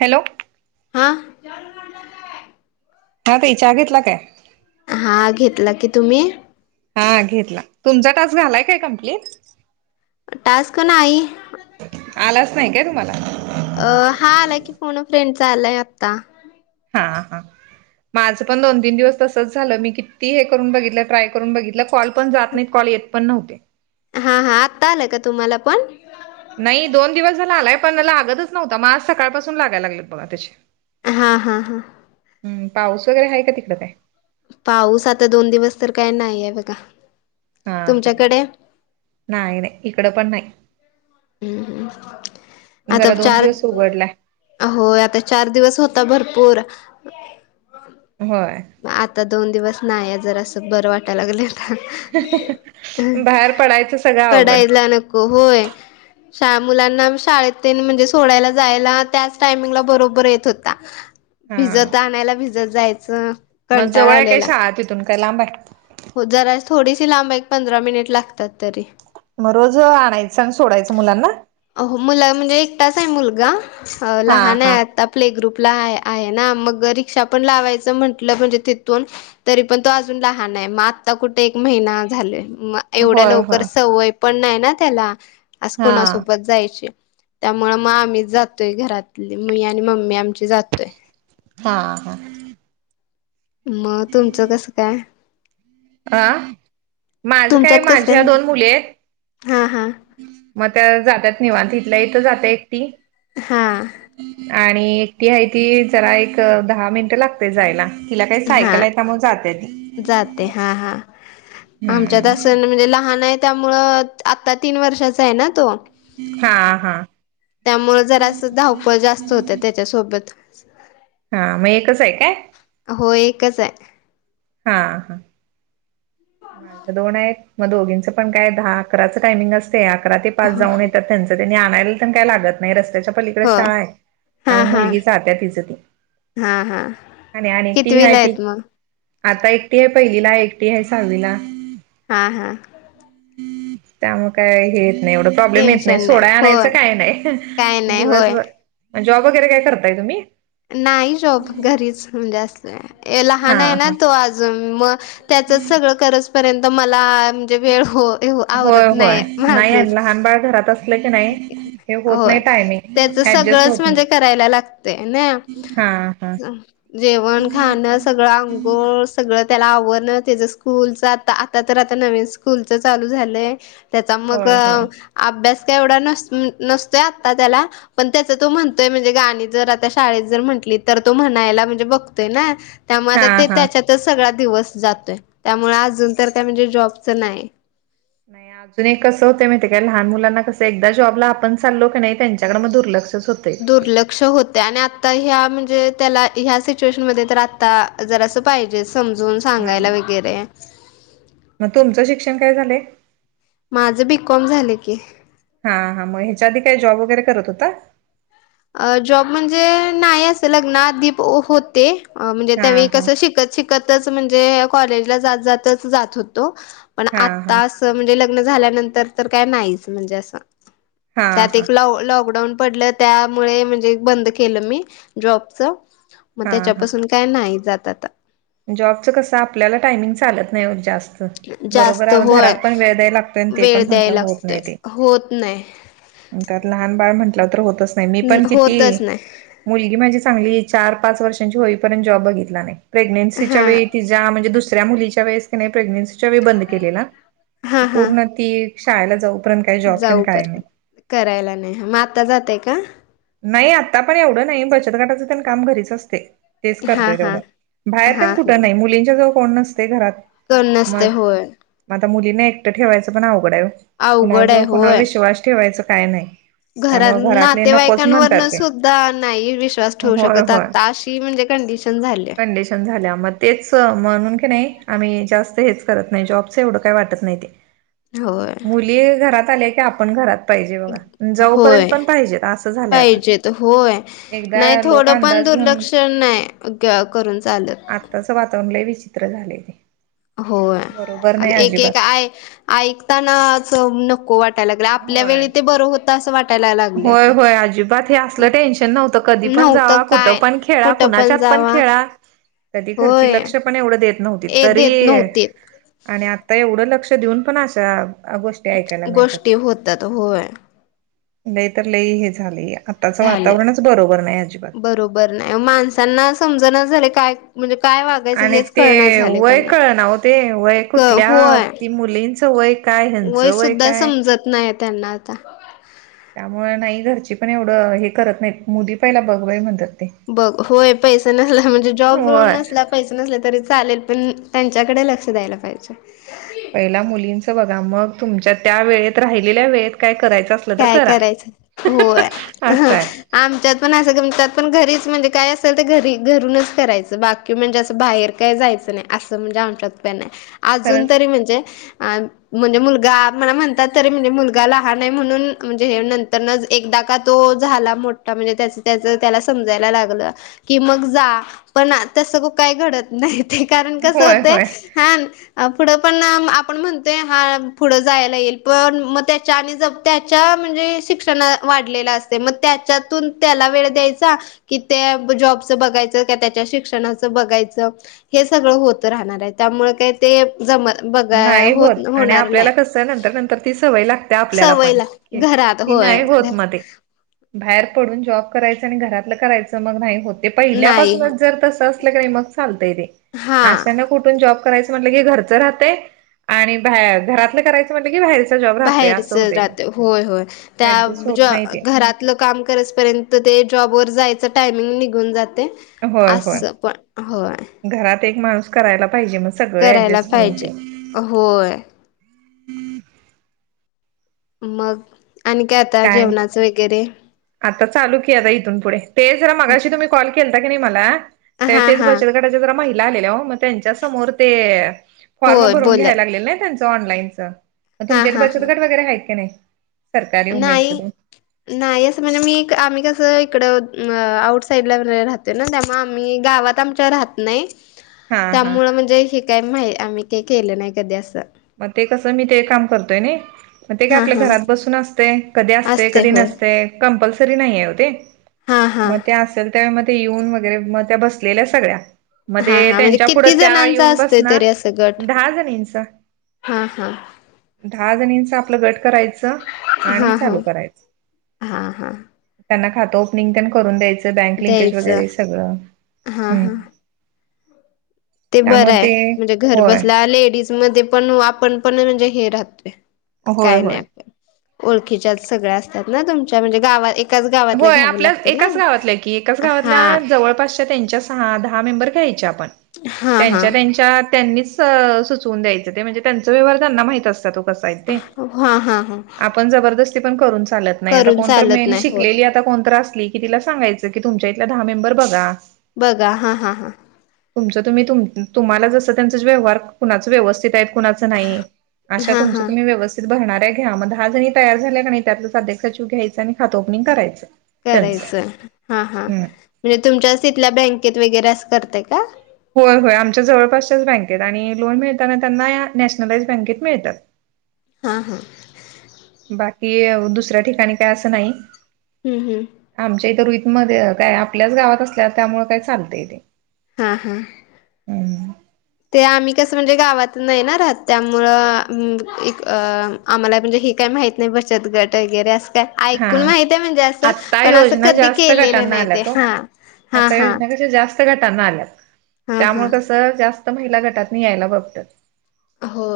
Hello हा विचारून आणला काय? हा ताई चहा घेतला काय. हा घेतला की तुम्ही हा घेतला तुमचा टास्क झालाय काय कम्प्लीट टास्क नाही आलाच नाही काय तुम्हाला. अ हा आलाय की फोन फ्रेंडचा आलाय आत्ता. हा हा. माझं पण दोन तीन दिवस तसंच झालं मी किती हे करून बघितलं ट्राय करून बघितलं कॉल पण जात नाहीत कॉल येत पण नव्हते हा हा आत्ता आलं का तुम्हाला पण? नाही दोन दिवस झाला आलाय पण लागतच नव्हता मग आज सकाळपासून लागाला लागले बगा तसे हा हा हां. हम पाऊस वगैरे आहे का तिकडं काय. पाऊस आता दोन दिवस तर काय नाही आहे बघा. हा हा. तुमच्याकडे नाही नाही इकडं पण नाही. हम्म हम् आता जरा दोन चार दिवस उघडलाय अ हो आता चार दिवस होता भरपूर. होय. मग आता दोन दिवस नाही जर असं बरं वाटयला लागलं. बाहेर पडायचं सगळं अवघड पडायला नको होय. श मुलांना शाळेत टेन म्हणजे सोडायला जायला त्याच टायमिंगला बरोबर येत होता. हा भिजत आणायला भिजत जायचं. मग कंटाळा जवळ आहे काय आलेला. शाळा तिथून काय लांब आहे? हो जराज थोडीशी लांब एक पंधरा मिनिट लागतात तरी. मग रोज आणायचं आणि सोडायचं मुलांना अ मुला म्हणजे एकटाच आहे मुलगा हा लहान हा आहे आता प्ले ग्रुपला आहे ना मग रिक्षा पण लावायचं म्हटलं म्हणजे तिथून. तरी पण तो अजून लहान आहे. मग आत्ता कुठे एक महिना झाले म एवढ्या होय लवकर होय सवय पण नाही ना त्याला. आज हा कोणासोबत जायचे त्यामुळ मग आम्हीच जातोय घरातली मी आणि मम्मी आमची जातोय. हां हां. मग तुमचं कसं काय? अ माझ काय तुमच्यात कसं माझ्या दोन म्हटलं मुली आहेत. हा हा. मग त्या जातात निवांत इथल्या इथं जात्या एकटी. हा. आणि एकटी आहे ती जरा एक दहा मिनटं लागते जायला. तिला काय हा सायकल आहे त्यामुळं जात्या ती, जाते हा हा हम्म. आमच्यात म्हणजे लहान आहे त्यामुळ आता तीन वर्षाचा आहे ना तो. हा हा. त्यामु जरा असं धावपळ जास्त होत त्याच्यासोबत. [unintelligible] हा मग एकच आहे काय? हो एकच आहे. हा हा. माझ्या दोन आहेत मग दोघींचं पण काय दहा अकराचं टायमिंग असते अकरा ते पाच जाऊन येतात त्यांच त्यांनी आणायला तर काय लागत नाही रस्त्याच्या पलीकडे हो शाळा आहे हा त्यामुळे हा मुलगी जात्या तिच ती. हा हा आणि आणि ती आहे कितविला ती आहेत मग? आता एकटी आहे पहिलीला एकटी आहे सहावीला. हा हा. त्यामुळेग काय हे येत नाही एवढं. प्रॉब्लेम येत नाही टेन्शन सोडा आणायच होय काही नाही काय नाही दिवस होय भर जॉब वगैरे काय करताय तुम्ही. नाही जॉब घरीच म्हणजे अस हा लहान आहे ना हा तो अजून म त्याचच सगळं करजपर्यंत मला म्हणजे वेळ हो होय आवरत होय नाही नाही माझच आणि लहान घरात असलं की नाही हे होत नाही होय टायमिंग त्याच ऍडजस्ट सगळंच होत म्हणजे नाही करायला लागत ते ना हा हा जेवण खानस सगळं अंंगोळ सगळं त्याला आवडणं त्याच स्कूलच आता आता तर आता नवीन कूलच चालू झालंय त्याचा मग होय होय अभ्यास का एवढा नस नसतोय आता त्याला पण त्याच तो म्हणतोय म्हणजे गाणी जर आता शाळेत जर म्हंटली तर तो म्हणायला म्हणजे बघतोय ना त्यामुळे आता हा ते हा त्याच्यातच सगळा दिवस जातोय त्यामुळे अजून तर काय म्हणजे जॉबचं नाही नाही ह अजून कसं होते मा काय लहान मुलांना कसं एकदा जॉबला आपण चालो की नाही त्यांच्याडडे मग दुर्लक्ष होत दुर्लक्ष हो आणि आ ह म्हणजे त्या ह सिच्युशन म आता जर अस पाहिजे समजून हा सांगायला वगैरे मग तुमचं शिक्षण काय झालं माझं बीकॉम झाले की हा हा मग ह्याच्या आधी काही जॉब वगैरे करत होता अ जॉब म्हणजे नाही असं लग्नदीप होते म्हणजे हा त्यावेळी कस हा शिक शिकतच म्हणजे कॉलेजला जात जात होतो पण हा हा आता म्हणजे लग्न झाल्यानंतर तर काय नाहीच म्हणजे असं हा त्यात हा एक ल लॉकडाऊन पडलं त्या मुळे म्हणजे बंद केलं मी जॉबच मग हा हा त्याच्यापासून काय नाही जात आता जॉबचं कसं आपल्याला टायमिंग चालत नाही जास्त बरोबर जास्त आहे घरात होय पण वेळ द्यायला लागतोय आणि ते वेळ पण द्याय म्हंटलं होत लागतोय नाही होत नाही ते लहान बाळ म्हंटलं तर होतच नाही मी पण किती होतच नाही मुलगी माझी चांगली चार पाच वर्षांची होईपर्यंत जॉब बघितला नाही प्रेग्न्सीच्या हा वेळी ति म्हणजे दुसऱ्या मुलीच्या वेळेस की नाही प्रेग्नेनसीच्या वेळी बंद केलेला हा हा पूर्ण ती शाळेला जाऊ जाऊ पर् करायला नाही मग आता जातय का नाही आता पण एवढं नाही बचत गटाचं पण काम घरीच असते तेच हा करतय हा तेवढं बाहेर पण हा हा कुठं नाही मुलींच्या जवळ कोण नसते घरात कर नसते होय मग आता मुलींना एकटं ठेवायचं पण अवघडा अवघड कुणाच आहे कुणावर विश्वास ठेवायचं काय नाही घर त्यामुळे ना घरातले तेवा्हाय नकोच म्हणतात कां ते सुद्धा नाही विश्वास ठेवू होय शकत आता अशी म्हणजे कंडिशन झाली मच म्हून नाही आम्ही जास्त हेच करत नाही जॉबच एवढं काही वाटत नाही होय [unintelligible] [inaudible] मुली घरात आल्या की आपण घरात पाहिजे बघा जाऊपर्यंत पण पाहिजेत झालंय आता पाहिजेतेत होय नाही एकदा लोक थोडं पण अंदाज घेऊन दुर्लक्षण नाही करून चालत आताच वातावरणलाय विचित्र झालेय ते होय बरोबर नाही एक अजिबात एकय ऐकताना नको वाट आपल्या होय वेळी ते बरं होतं असं वाटयलाग होय होय अजिबात हे असलं टेन्शन नव्हत कधी पण नव्हतं जावा कुठ काय पण खेळा कुठं कुणाच्यात पण जावा खेळा कधी खरची होय लक्ष पण एवढं देत नव्हती ए तरी देत नव्हते आणि आता एवढं लक्ष देऊन पण आशा गोष्टी होतात होय लई तर लई हे झाले आताचं वातावरणच बरोबर नाही अजिबात बर नाही माणसांना समजण झाले काय म्हणजे काय वा आणि ते वय कळ ना हो ते वय क कुठल्या होय ती मुलींचं वय काय वय हंचवय सुद्धा काय समजत नाही त्यांना आता त्यामु नाही घरची पण एवढं हे करत नाही मुदी पहिला बघवाय म्हणत बघ होय पैसा नसला म्हणजे जॉब होय नसला पैसे नसले तरी चालेल पण त्यांच्याकडे लक्ष द्यायला पाहिजे पहिला मुलींचं बघा मग तुमच्या त्या वेळेत राहिलेल्या वेळेत काय करायचं असलं तर काय करा. करायचं होय असं आहे आमच्यात पण असंच्यात पण घरीच म्हणजे काय असेल तर घरी घरूनच करायचं बाकी कि म्हणजे असं बाहेर काही जायचं नाही असं म्हणजे आ शकत नाही अजून खरंच तरी म्हणजे अ म्हणजे मुलगा म्हणा म्हणतात तरी म्हणजे मुलगाला ह नाही म्हणून म्हणजे हे नंतर एकदा का तो झाला मोठा म्हणजे त्याच त्याच त्याला समजायला लागलं कि मग जा पण तस काय घडत नाही ते कारण कसं होय होत होय. हा पुढं पण आपण म्हणतोय हा पुढं जायला येईल पण मग त्याच्या आणि ज त्याच्या म्हणजे शिक्षण वाढलेलं असते मग त्याच्यातून त्याला वेळ द्यायचा कि त्या जॉबचं बघायचं क त्याच्या शिक्षणाचं बघायचं हे सगळं होत राहणार आहे त्यामुळे काय ते जम बघा नाही होत आणि होणार नाही आपल्याला कसं नंतर नंतर ती सवय लागते आपल्याला पण सवयला घरात की होय नाही होत मध्ये बाहेर पडून जॉब करायचं आणि घरातलं करायचं मग नाही होत पहिल्यापून नाही त असग चालतय हा क ज करायचं म्हटलं की घरचं राहते आणि बार घरातलं करायचं म्हटलं की बाहेरच बाहेरच ज होय होय त्या ऍडजस्ट होत नाही ते घरात लं काम कररापर्यंत ते जॉब वर जायच टायमिंग निघून जाते होय अस होय पण होय घरात एक माणूस करायला पाहिजे मग सगळं करायला ऍडजस्ट करून पाहिजे ते होय मग आणि काय आता जेवणाचं वगैरे आता चालू की आता इथून पुढे ते जरा मगाशी तुम्ही कॉल केलता की नाही मला हा तेच हा बचत गटाच्या जरा महिला आलेल्या हो मग त्यांच्या समोर ते फॉर्म होय भरून बोला घ्यायला लागलेल नाही त्यांचं ऑनलाईनचंग हा तुमच्या ते हा बचत गट वगैरे आहेत काी नाही सरकारी ई उमेदच ते. नाही असं म्हणजे मी आम्ही कसं इकड आउट साईड ला राहतो ना त्यामुळे आम्ही गावात आमच्या राहत नाही हा हा त्यामुळ म्हणजे हे काही माहि आम्ही काही केलं नाही कधी असं मग ते कसं मी ते काम करतोय ना मग ते काय हा आपल्या हा घरात बसून असते कधी असते कधी नसते कंपल्सरी नाहीय होते हा हा मग ते असेल त्या म ते येऊन वगैरे मग त्या बसलेल्या सगळ्या मग हा ते हा म्हणजे त्यांच्या पुुढं किती त्या जणांचा येऊन असतोय बसणार तरी दहा जणींच हम हम दहा जण इंच आपलं गट करायचं आणि हा हा चालू करायचं हा हा त्यांना खातं ओपनिंग प करून द्यायचं बँक लिंकेज द्यायचं वगैरे सगळं हा हा ते बरं त्यामुळे आहे ते म्हणजे घर होय बसल्या लेडीज मध्ये पण आपण पण म्हणजे हे राहतोय होय काही नाही होय. आपल्या ओळखीच्या सगळ्या असतात ना तुमच्या म्हणजे गावात एकाच गावातल्या होय घ्यावं आपल्या लागतं ना एकाच गावातलं की एकाच हा गावातल्या जवळपास मे हा हा घ्या त्यां ून द्यायच म्हणजे त्यां व्यवार त्यांना माह असत तो कसा ते हा हा हा पण जबरदस्ती पण करून चालत नाही आता करून कोणत चालत मेन नाही शिक हो आता कोणत असली कि तिला सांगायचं की तुमच्या इथ दहा मेंबर बघा बघा हां हां हां तुमच तुम्ही तु तुम्हाला जसं त्यां व्यवहार कुणाच व्यवस्थित आहेत कुणा नाही अश हा तुम हा तुम्ही व्यवस् भरणाऱ्या घ्या मग दहा जणी तयार झाल्या त्यातलं साध सचव घ्यायं आणि खात ओपनिंग करायचं त्यांचं करायचं हा हा हम्म. म्हणजे तुमच्या तिथल्या बँकेत वगैरे अस करते का होय होय आमच्या जवळपासच्याच बँकेत आणि लोन मिळताना त्यांना या नॅशनलाइज बँकेत मिळतात हा हा बाकी दुसऱ्या ठिकाणी काय असं नाही हम् हम् आमच्या इथं रुईितमध्येध्ये काय आपल्याच गावात असल्या त्यामुळे काय चालत इ तेे हां हां हम् ते आम्ही कसं म्हणजे गावात नाहीणारहात त्यामुळं एक अ आम्हाला म्हणजे हे काय माहीत नाही बचत गट वगैरे असं ऐकून हा माहित आहे म्हणजे असं आता पण असं योजना कधी जास्त केलेलं गटांना नाही ते आल्यात ओ. हा हा आता हा योजना कश जास्त गटांना आल्यात हा हा त्यामुळे कस जात महिला गटात म यायला बघत हो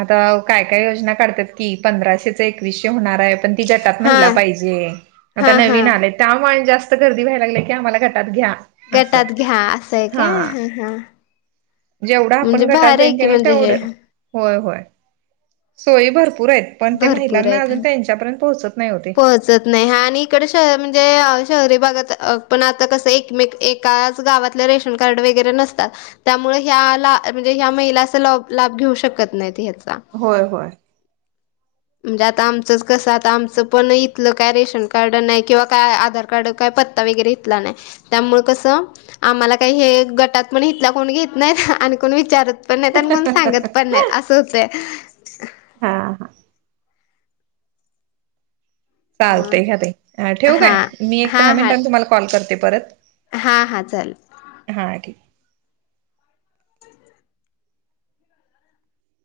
आता काय काय योजना काढतात की पंधराशेच एकवीसशे होणार आहे पण ती जटात हा महिला पाहिजे हा आता हा नवीन आले त्यामुळे जास्त गर्दी व्हायला लागले की आम्हाला घटात घ्या असं गटात घ्या असंय काय हा ह हा जेवढा आपण म्हणजे गटात भारी आहे जाईन की त्यानी म्हणजे हे तेवढं होय होय सोयी भरपूर आहेत पण ते भरपूर महिलांना अजून त्यांच्यापर्यंत पोहोचत नाही होते त नाही आणि इकडे म्हणजे शहरी भागात पण आता कस एकमेक एकाच गावातले रेशन कार्ड वगैरे नसतात त्यामुळे ह्या ला म्हणजे ह्या महिला अस लाभ घेऊ शकत नाहीत ह्याचा होय होय जात आमचक सात आमच पण इथलं काय रेशन कार्ड नाही किंवा काय आधार कार्ड काय पत्ता वगैरे इथला नाही त्यामुळे कसं आम्हाला काही हे गटात पण इथला कोण घेत नाहीत आणि कोण विचारत पण नाहीत आणि कोण सांगत पण नाहीत असं होतय हा हा मग चालतय घ ठेवू हा काय मी एक दहा मिनिटांनी तुम्हाला कॉल करते परत हां हां चाल हा ठीक